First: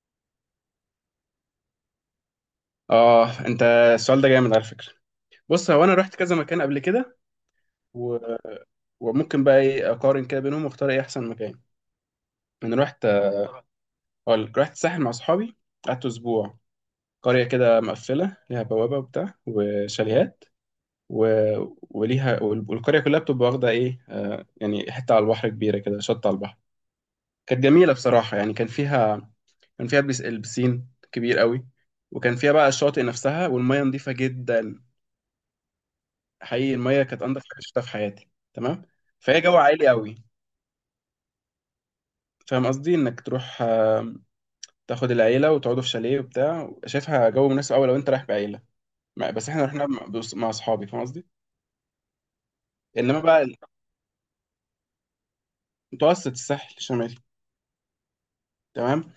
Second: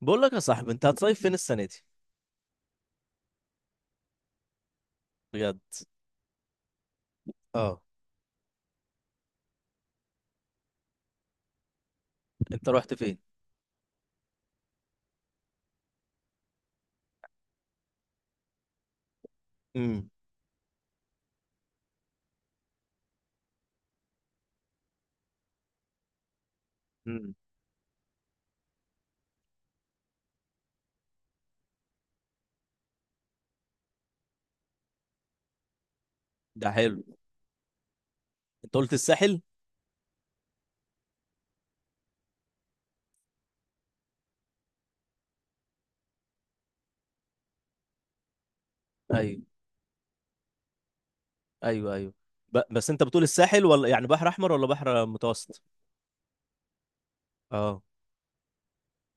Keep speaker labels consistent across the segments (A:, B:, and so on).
A: بقول لك يا صاحبي، انت هتصيف فين السنه دي؟
B: اه، انت السؤال ده جامد على فكره.
A: بجد.
B: بص، هو انا رحت كذا مكان قبل كده
A: اه،
B: و... وممكن بقى ايه اقارن كده بينهم واختار ايه احسن مكان
A: انت
B: انا
A: رحت
B: رحت
A: فين؟
B: اقول لك رحت الساحل مع اصحابي قعدت اسبوع قريه كده مقفله ليها بوابه وبتاع
A: امم.
B: وشاليهات و... والقريه كلها بتبقى واخده ايه آه يعني حته على البحر كبيره كده، شط على البحر.
A: امم.
B: كانت جميله بصراحه يعني. كان فيها البسين كبير قوي. وكان فيها بقى الشاطئ نفسها والميه نظيفه جدا.
A: ده
B: حقيقي
A: حلو.
B: الميه كانت انضف حاجه شفتها في حياتي.
A: انت
B: تمام.
A: قلت الساحل.
B: فهي جو عائلي قوي، فاهم قصدي؟ انك تروح آه، تاخد العيله وتقعدوا في شاليه وبتاع. شايفها جو مناسب قوي لو انت رايح بعيله.
A: ايوه،
B: بس احنا رحنا مع اصحابي، فاهم قصدي.
A: ايوه، ايوه. بس انت
B: انما
A: بتقول
B: بقى،
A: الساحل ولا يعني بحر احمر ولا بحر متوسط؟
B: متوسط، الساحل الشمالي.
A: اه.
B: تمام.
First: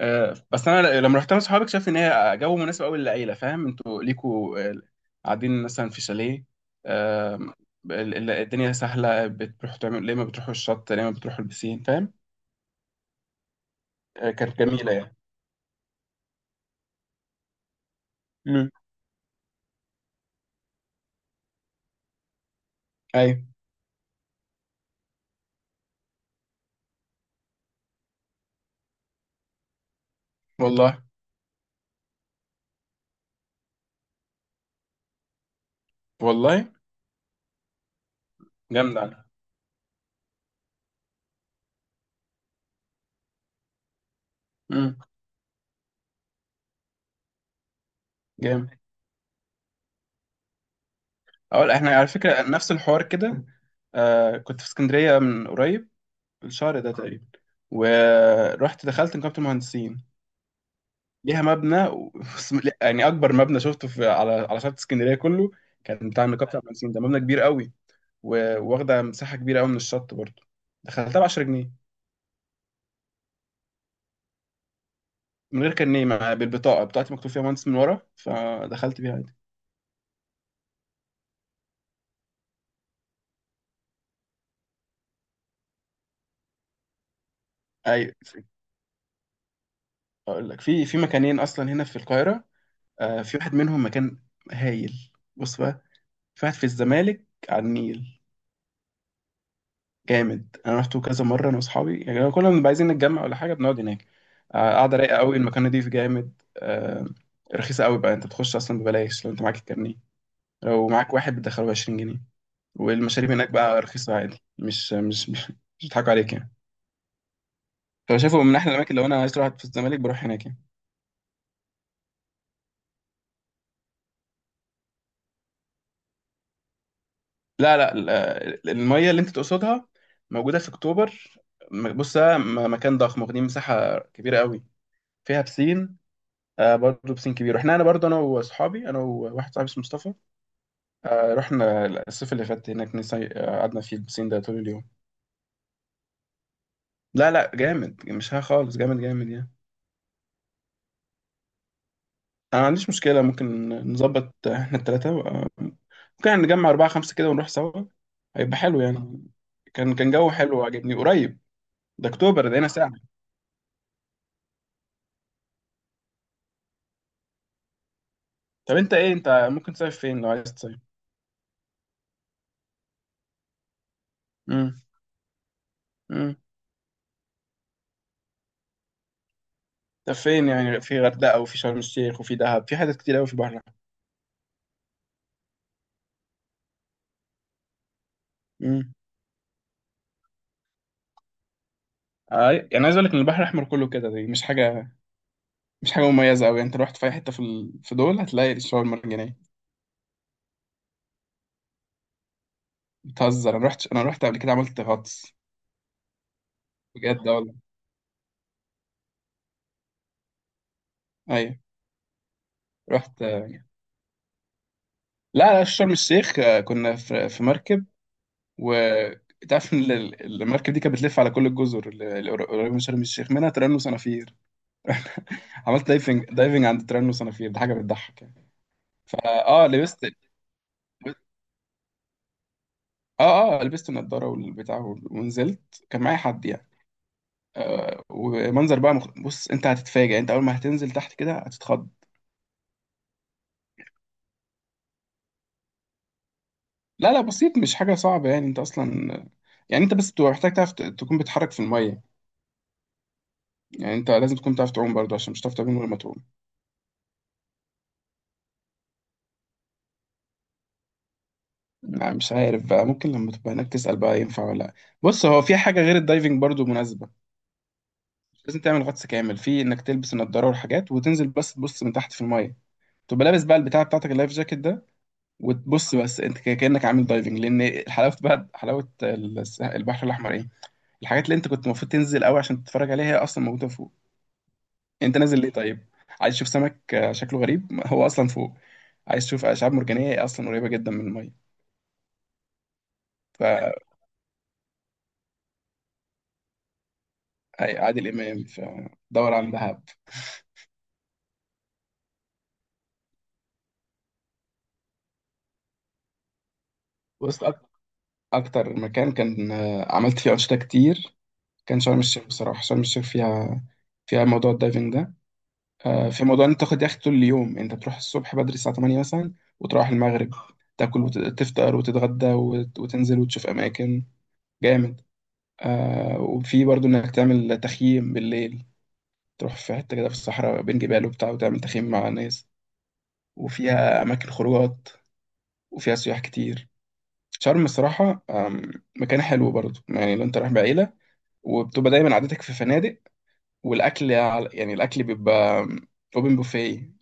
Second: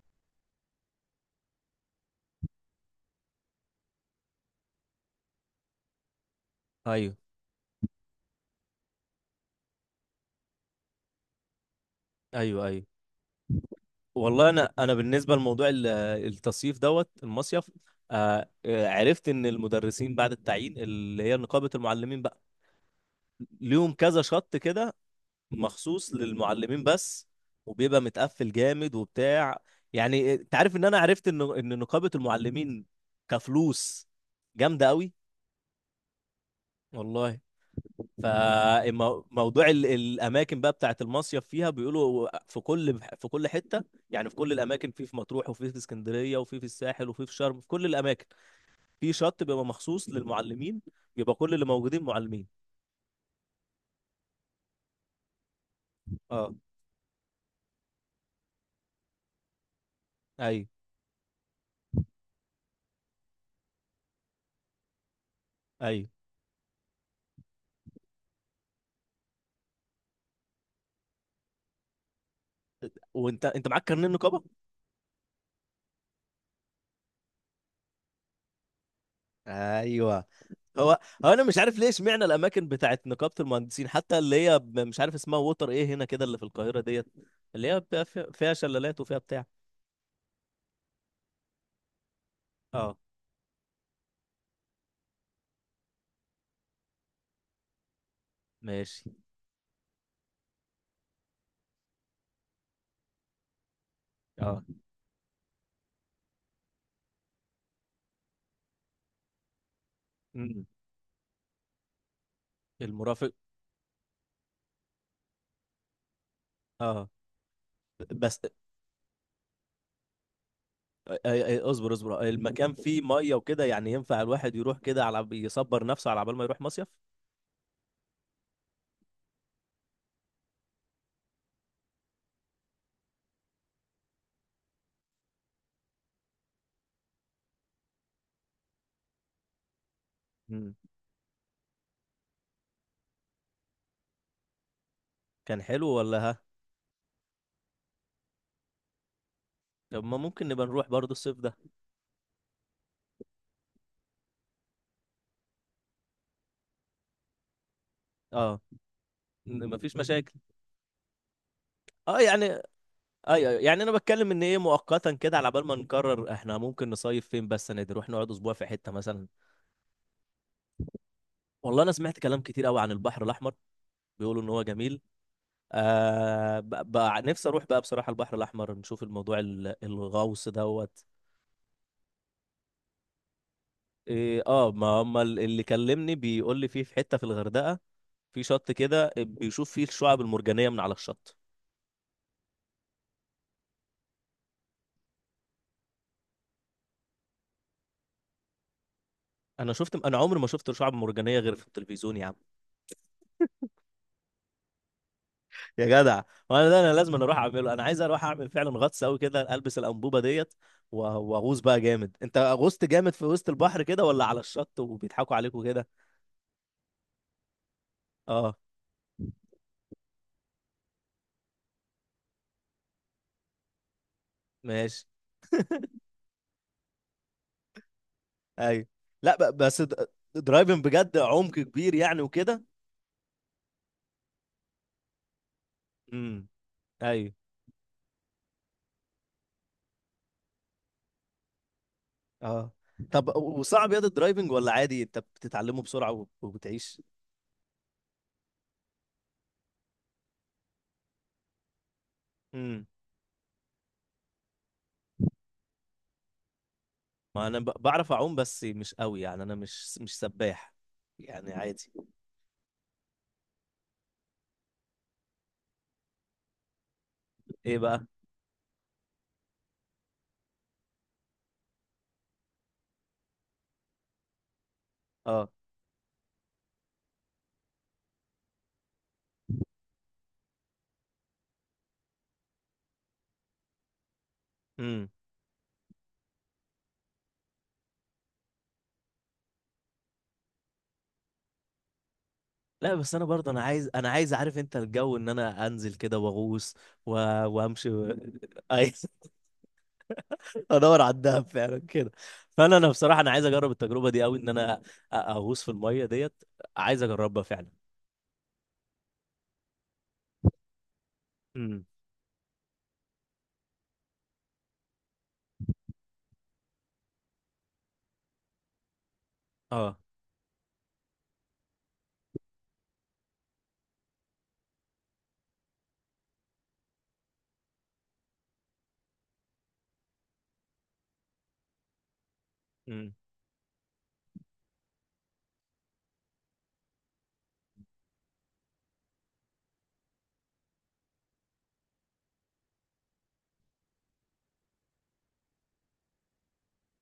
B: آه بس انا لما رحت مع اصحابي اكتشفت ان هي جو مناسب قوي للعيله. فاهم انتوا ليكوا آه، قاعدين مثلا في شاليه
A: ايوه،
B: آه، الدنيا سهله، بتروحوا تعملوا ليه، ما بتروحوا الشط، ليه ما بتروحوا البسين، فاهم؟
A: ايوه، ايوه.
B: آه،
A: والله،
B: كانت
A: انا
B: جميله
A: انا
B: يعني.
A: بالنسبه لموضوع التصيف دوت المصيف.
B: مم.
A: عرفت ان المدرسين بعد التعيين اللي هي نقابه المعلمين بقى
B: ايوه.
A: ليهم كذا شط كده مخصوص للمعلمين بس، وبيبقى متقفل جامد وبتاع. يعني انت عارف ان انا
B: والله.
A: عرفت ان نقابة المعلمين كفلوس جامدة قوي.
B: والله
A: والله.
B: جامد على.
A: فموضوع الاماكن بقى بتاعت المصيف فيها بيقولوا في كل حتة، يعني في كل الاماكن،
B: امم.
A: في مطروح وفي اسكندرية وفي الساحل وفي شرم، في كل الاماكن
B: جامد.
A: في شط بيبقى مخصوص للمعلمين، بيبقى كل اللي
B: اقول احنا
A: موجودين
B: على فكره
A: معلمين.
B: نفس الحوار كده. آه، كنت في اسكندريه من قريب،
A: اه.
B: الشهر ده تقريبا. ورحت دخلت نقابه المهندسين،
A: ايوه،
B: ليها مبنى لا، يعني اكبر مبنى شفته في على على شط اسكندريه كله
A: ايوه.
B: كان بتاع نقابه المهندسين. ده مبنى كبير قوي واخده مساحه كبيره قوي من الشط برضه. دخلتها ب 10 جنيه
A: وانت معاك كارنيه النقابة؟
B: من غير كارنيه. بالبطاقه بتاعتي مكتوب فيها مهندس من ورا، فدخلت بيها عادي.
A: ايوه. هو هو انا مش عارف ليه اشمعنى الاماكن بتاعت نقابه المهندسين، حتى اللي هي مش عارف اسمها، ووتر ايه هنا كده اللي في القاهره ديت، اللي هي بتبقى
B: ايوه.
A: فيها شلالات وفيها بتاع.
B: اقول لك، في مكانين اصلا هنا في القاهره.
A: اه.
B: آه، في واحد منهم مكان هايل. بص بقى، في واحد في الزمالك على النيل،
A: ماشي.
B: جامد. انا رحته كذا مره انا واصحابي يعني، كل ما بنبقى عايزين نتجمع ولا حاجه بنقعد هناك.
A: اه.
B: آه، قاعده رايقه قوي، المكان نضيف جامد. آه، رخيصه قوي بقى. انت بتخش اصلا ببلاش لو انت معاك الكارنيه.
A: أمم.
B: لو معاك واحد بتدخله 20 جنيه. والمشاريب
A: المرافق.
B: هناك بقى رخيصه عادي، مش مش بيضحكوا عليك يعني.
A: اه، بس
B: فشايفه من احلى الاماكن. لو انا عايز اروح في الزمالك بروح هناك يعني.
A: اصبر اصبر، المكان فيه ميه وكده، يعني ينفع الواحد يروح كده على يصبر نفسه على بال ما يروح مصيف.
B: لا لا، المية اللي انت تقصدها موجودة في اكتوبر. بص، ده مكان ضخم، واخدين مساحة كبيرة قوي، فيها بسين. آه برضه بسين كبير. احنا انا برضه، انا واصحابي، انا وواحد صاحبي اسمه مصطفى،
A: أمم.
B: آه رحنا الصيف اللي فات هناك. آه، قعدنا في البسين ده طول اليوم.
A: كان حلو ولا ها؟
B: لا لا، جامد، مش ها خالص، جامد جامد يعني.
A: طب ما ممكن نبقى نروح برضه الصيف ده.
B: انا ما عنديش مشكلة، ممكن نظبط احنا التلاتة. آه، ممكن يعني نجمع أربعة خمسة كده ونروح سوا. هيبقى
A: اه.
B: حلو يعني. كان
A: مفيش
B: كان جو
A: مشاكل.
B: حلو وعجبني، قريب. ده
A: اه، يعني
B: اكتوبر ده هنا ساعة.
A: ايوه، ايوه، يعني انا بتكلم ان ايه، مؤقتا كده على بال ما نقرر احنا ممكن نصيف فين، بس انا نروح نقعد اسبوع في
B: طب
A: حته
B: انت ايه،
A: مثلا.
B: انت ممكن تصيف فين لو عايز تصيف؟
A: والله انا سمعت كلام كتير قوي عن البحر الاحمر، بيقولوا ان هو
B: امم.
A: جميل.
B: امم.
A: آه ب- ب- نفسي اروح بقى بصراحه البحر الاحمر، نشوف الموضوع
B: طب
A: الغوص
B: فين يعني؟ في
A: دوت.
B: غردقه وفي شرم الشيخ وفي دهب، في حاجات كتير قوي في البحر الاحمر.
A: إيه، اه، ما هم اللي كلمني بيقول لي فيه في حته في الغردقه، في شط
B: امم.
A: كده بيشوف فيه الشعاب المرجانيه من على الشط.
B: اي يعني، عايز اقول لك ان البحر الاحمر كله كده دي مش حاجه، مش حاجه مميزه قوي يعني. انت رحت في اي حته في في دول هتلاقي الشعاب المرجانيه.
A: انا شفت، انا عمري ما شفت شعاب مرجانيه غير في التلفزيون يا عم.
B: بتهزر؟ انا رحت قبل كده، عملت غطس.
A: يا جدع. وانا ده انا لازم،
B: بجد آه،
A: اروح
B: والله.
A: اعمله، انا عايز اروح اعمل فعلا غطس قوي كده، البس الانبوبه ديت
B: ايوه،
A: واغوص بقى جامد. انت غوصت جامد
B: رحت.
A: في وسط البحر كده، ولا على الشط وبيضحكوا
B: لا
A: عليكوا
B: لا،
A: كده؟
B: شرم الشيخ آه، كنا في مركب.
A: اه.
B: و تعرف ان المركب دي كانت بتلف على كل الجزر اللي قريبه من شرم الشيخ، منها تيران وصنافير.
A: ماشي.
B: عملت دايفنج عند تيرانو صنافير، دي حاجه بتضحك يعني.
A: ايوه. لا
B: فا
A: بس
B: لبست.
A: درايفنج بجد عمق كبير يعني وكده.
B: اه لبست النضاره والبتاع ونزلت، كان معايا
A: امم.
B: حد يعني.
A: ايوه.
B: ومنظر بقى بص، انت هتتفاجئ. انت اول ما هتنزل تحت كده هتتخض.
A: اه. طب وصعب ياض الدرايفنج ولا عادي؟ انت بتتعلمه بسرعه وبتعيش.
B: لا لا، بسيط، مش حاجه صعبه يعني. انت اصلا يعني انت بس بتبقى محتاج تعرف تكون بتتحرك في الميه.
A: امم.
B: يعني انت لازم تكون تعرف تعوم برضو، عشان مش هتعرف تعوم من غير ما تعوم.
A: ما انا بعرف اعوم بس مش قوي، يعني انا مش سباح، يعني عادي.
B: يعني مش عارف بقى، ممكن لما تبقى هناك تسال بقى ينفع ولا لا. بص، هو في حاجه غير الدايفنج برضو مناسبه.
A: ايه بقى؟
B: لازم تعمل غطس كامل، في انك تلبس النضاره والحاجات وتنزل بس تبص من تحت في الميه. تبقى لابس بقى البتاع بتاعتك، اللايف جاكيت ده،
A: اه.
B: وتبص بس انت كانك عامل دايفنج. لان حلاوه بقى، حلاوه البحر الاحمر ايه، الحاجات اللي انت كنت المفروض تنزل قوي عشان تتفرج عليها هي اصلا موجوده فوق.
A: مم.
B: انت نازل ليه طيب؟ عايز تشوف سمك آه، شكله غريب؟ ما هو اصلا فوق. عايز تشوف اشعاب مرجانيه؟ هي اصلا قريبه جدا من الميه.
A: لا، بس انا برضه، انا عايز، عارف انت الجو ان انا انزل كده واغوص و... وامشي
B: فعادل امام
A: عايز
B: فدور عن دهب.
A: ادور على الدهب فعلا كده. فانا بصراحه انا عايز اجرب التجربه دي قوي، ان انا اغوص في الميه ديت، عايز اجربها
B: بص
A: فعلا.
B: اكتر مكان كان آه، عملت فيه انشطه كتير كان
A: امم.
B: شرم الشيخ بصراحة. شرم الشيخ فيها، فيها موضوع الدايفنج ده. آه، في موضوع ان انت تاخد يخت طول اليوم. انت تروح الصبح بدري الساعة 8 مثلا وتروح
A: اه.
B: المغرب، تاكل وتفطر وتتغدى وتنزل وتشوف اماكن. جامد. آه، وفي برضو انك تعمل تخييم بالليل. تروح في حتة كده في الصحراء بين جبال وبتاع وتعمل تخييم مع ناس.
A: امم.
B: وفيها اماكن خروجات، وفيها سياح كتير. شرم الصراحة آم، مكان حلو برضو يعني لو انت رايح بعيلة وبتبقى دايما عادتك في فنادق. والاكل يعني الاكل بيبقى اوبن بوفيه.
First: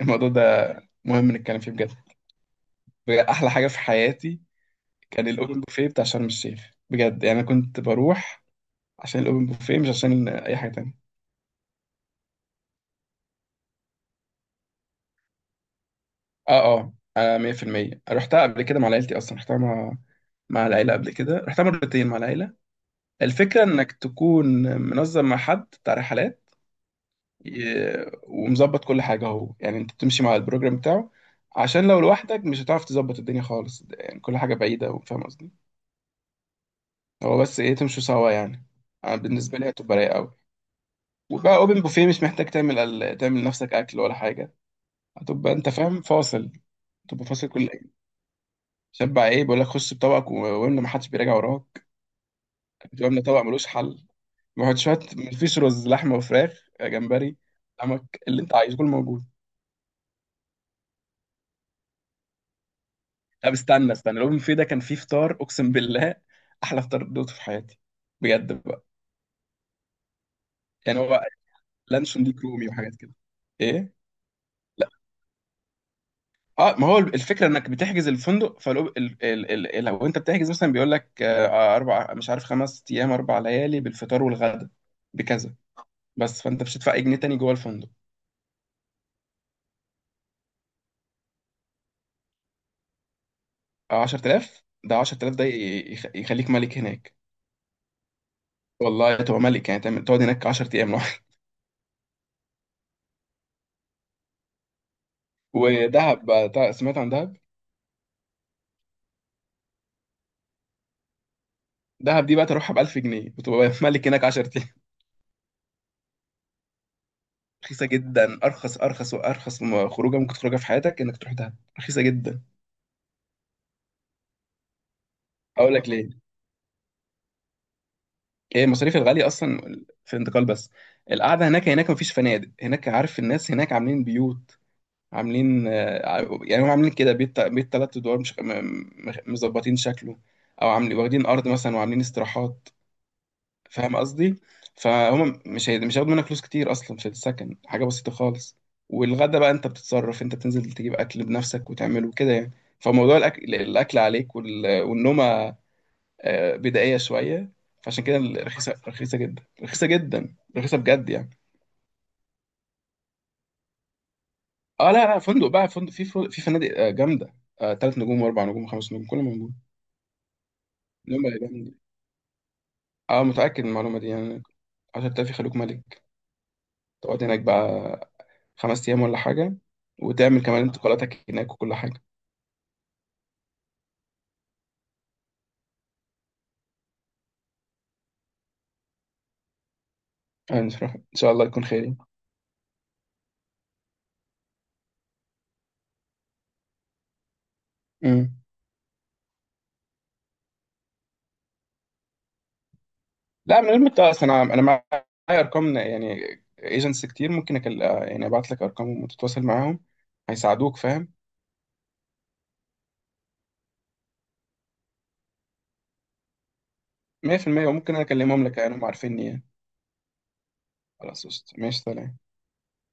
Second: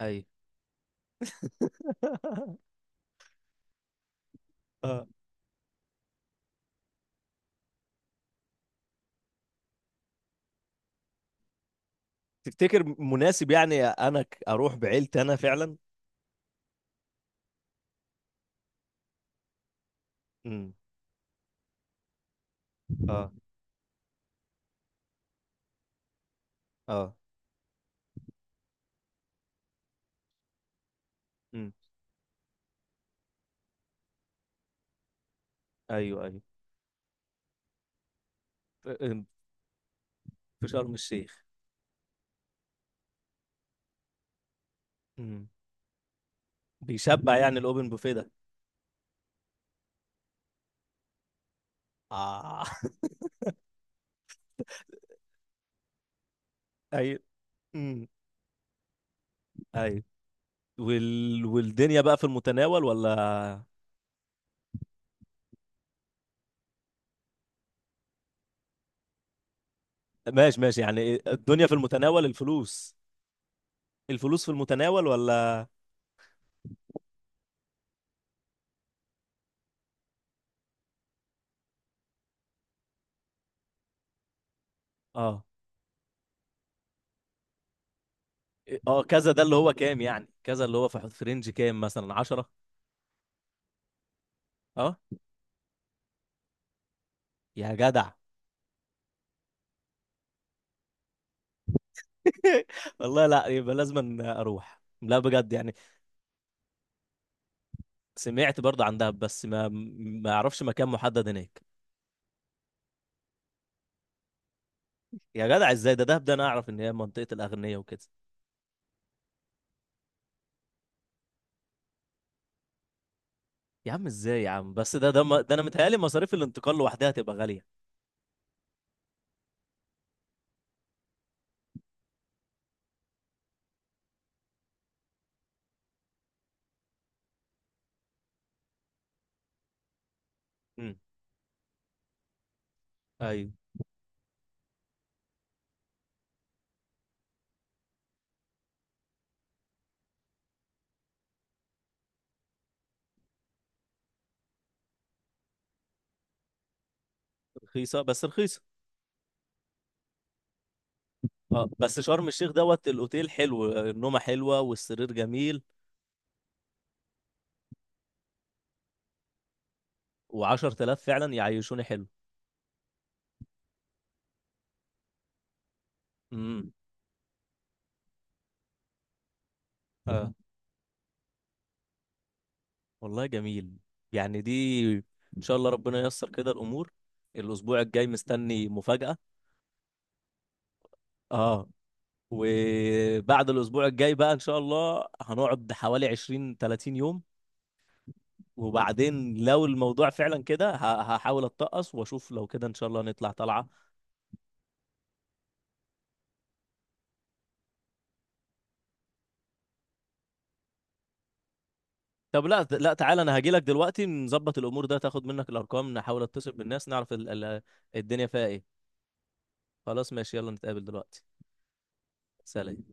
A: اي.
B: الموضوع ده مهم نتكلم فيه بجد. بجد احلى حاجه في حياتي
A: اه.
B: كان الاوبن بوفيه بتاع شرم الشيخ. بجد يعني انا كنت بروح عشان الاوبن بوفيه، مش عشان اي حاجه تانية.
A: تفتكر مناسب؟ يعني انا اروح بعيلتي انا فعلا.
B: اه آه، 100% رحتها قبل كده مع عيلتي اصلا. رحتها مع
A: امم.
B: العيله قبل كده، رحتها مرتين مع العيله.
A: اه.
B: الفكره انك تكون منظم مع حد بتاع رحلات
A: اه.
B: ومظبط كل حاجة اهو. يعني انت بتمشي مع البروجرام بتاعه،
A: امم.
B: عشان لو لوحدك مش هتعرف تظبط الدنيا خالص يعني. كل حاجة بعيدة وفاهم قصدي.
A: ايوه، ايوه.
B: هو بس ايه، تمشوا سوا يعني.
A: ف-
B: أنا
A: أم،
B: بالنسبة لي هتبقى رايقة قوي.
A: في شرم الشيخ.
B: وبقى اوبن بوفيه، مش محتاج تعمل تعمل لنفسك اكل ولا حاجة.
A: امم.
B: هتبقى انت فاهم، فاصل. تبقى
A: بيشبع
B: فاصل
A: يعني
B: كل
A: الاوبن
B: ايه،
A: بوفيه ده؟
B: شبع ايه. بيقول لك خش بطبقك واملى، ما حدش بيراجع وراك.
A: اه.
B: واملى طبق ملوش حل، وحط شوية. مفيش رز، لحمة وفراخ،
A: ايوه،
B: جمبري، سمك، اللي انت عايزه كله موجود.
A: ايوه. والدنيا بقى في المتناول
B: طب
A: ولا؟
B: استنى استنى، الاوبن بوفيه ده كان فيه فطار اقسم بالله احلى فطار دوته في حياتي، بجد بقى.
A: ماشي، ماشي،
B: يعني
A: يعني
B: هو
A: إيه، الدنيا في
B: لانشون
A: المتناول
B: دي كرومي وحاجات
A: الفلوس؟
B: كده ايه.
A: الفلوس في
B: لا،
A: المتناول ولا؟
B: اه ما هو الفكره انك بتحجز الفندق. فلو لو انت بتحجز مثلا بيقول لك آه، اربع، مش عارف خمس ايام، اربع ليالي بالفطار والغدا
A: اه،
B: بكذا بس. فانت مش هتدفع اي جنيه تاني جوه الفندق.
A: إيه، اه، كذا ده اللي هو كام؟ يعني كذا اللي هو في في رينج كام، مثلا 10.
B: آه، 10000 ده،
A: اه.
B: 10000 ده يخليك ملك هناك.
A: يا جدع.
B: والله تبقى ملك يعني، تعمل تقعد هناك 10 ايام لوحدك.
A: والله، لا، يبقى لازم اروح، لا بجد يعني.
B: ودهب بقى. سمعت عن
A: سمعت برضه عن دهب بس ما اعرفش مكان محدد هناك.
B: دهب دي بقى، تروحها ب 1000 جنيه وتبقى ملك هناك 10 ايام.
A: يا جدع، ازاي؟ ده دهب ده انا اعرف ان هي منطقة الاغنياء
B: رخيصه
A: وكده.
B: جدا، ارخص ارخص وارخص خروجه ممكن تخرجها في حياتك انك تروح دهب، رخيصه جدا.
A: يا عم، ازاي يا عم؟ بس ده انا
B: هقول لك
A: متهيألي
B: ليه.
A: مصاريف الانتقال لوحدها تبقى غالية.
B: هي المصاريف الغاليه اصلا في الانتقال بس. القعده هناك، هناك مفيش فنادق هناك عارف. الناس هناك عاملين بيوت، عاملين آه، يعني هم عاملين كده بيت بيت ثلاث ادوار، مش مظبطين شكله. او عاملين واخدين ارض مثلا وعاملين استراحات،
A: امم.
B: فاهم قصدي. فهم مش هياخدوا منك فلوس كتير. اصلا في السكن حاجه بسيطه خالص. والغدا بقى انت بتتصرف، انت بتنزل تجيب اكل بنفسك وتعمله كده يعني. فموضوع الاكل، الاكل عليك والنومه آه، بدائيه شويه.
A: رخيصة
B: فعشان كده
A: بس رخيصة.
B: رخيصه، رخيصه جدا، رخيصه جدا، رخيصه بجد يعني.
A: اه، بس شرم الشيخ دوت الأوتيل حلو، النومة حلوة
B: اه، لا
A: والسرير
B: لا، فندق
A: جميل،
B: بقى، فندق في فنادق آه، جامده. آه، تلات نجوم واربع نجوم وخمس نجوم كله موجود.
A: وعشرة آلاف
B: نوم
A: فعلا
B: بقى جامد.
A: يعيشوني حلو.
B: اه متاكد من المعلومه دي يعني، 10000 يخلوك ملك.
A: امم.
B: تقعد هناك بقى خمس أيام ولا حاجة،
A: اه.
B: وتعمل كمان آه. انتقالاتك هناك وكل حاجة.
A: والله جميل. يعني دي إن شاء الله ربنا ييسر كده الأمور. الأسبوع الجاي مستني مفاجأة.
B: آه، إن شاء الله يكون
A: اه.
B: خير يعني.
A: وبعد الأسبوع الجاي بقى إن شاء الله هنقعد حوالي 20 30 يوم،
B: امم.
A: وبعدين لو الموضوع فعلا كده هحاول أتقص وأشوف، لو كده إن شاء الله نطلع
B: لا،
A: طلعة.
B: من أصلا أنا معايا أرقام يعني، ايجنتس كتير. ممكن آه، يعني أبعت لك أرقامهم وتتواصل معاهم، هيساعدوك فاهم.
A: طب لا لا، تعالى انا هاجي لك دلوقتي، نظبط الامور، ده تاخد منك الارقام، نحاول اتصل بالناس، نعرف
B: 100% وممكن أنا
A: الدنيا
B: أكلمهم
A: فيها
B: لك يعني،
A: ايه.
B: هم عارفيني يعني.
A: خلاص ماشي، يلا نتقابل دلوقتي.
B: خلاص قشطة. ماشي سلام.
A: سلام.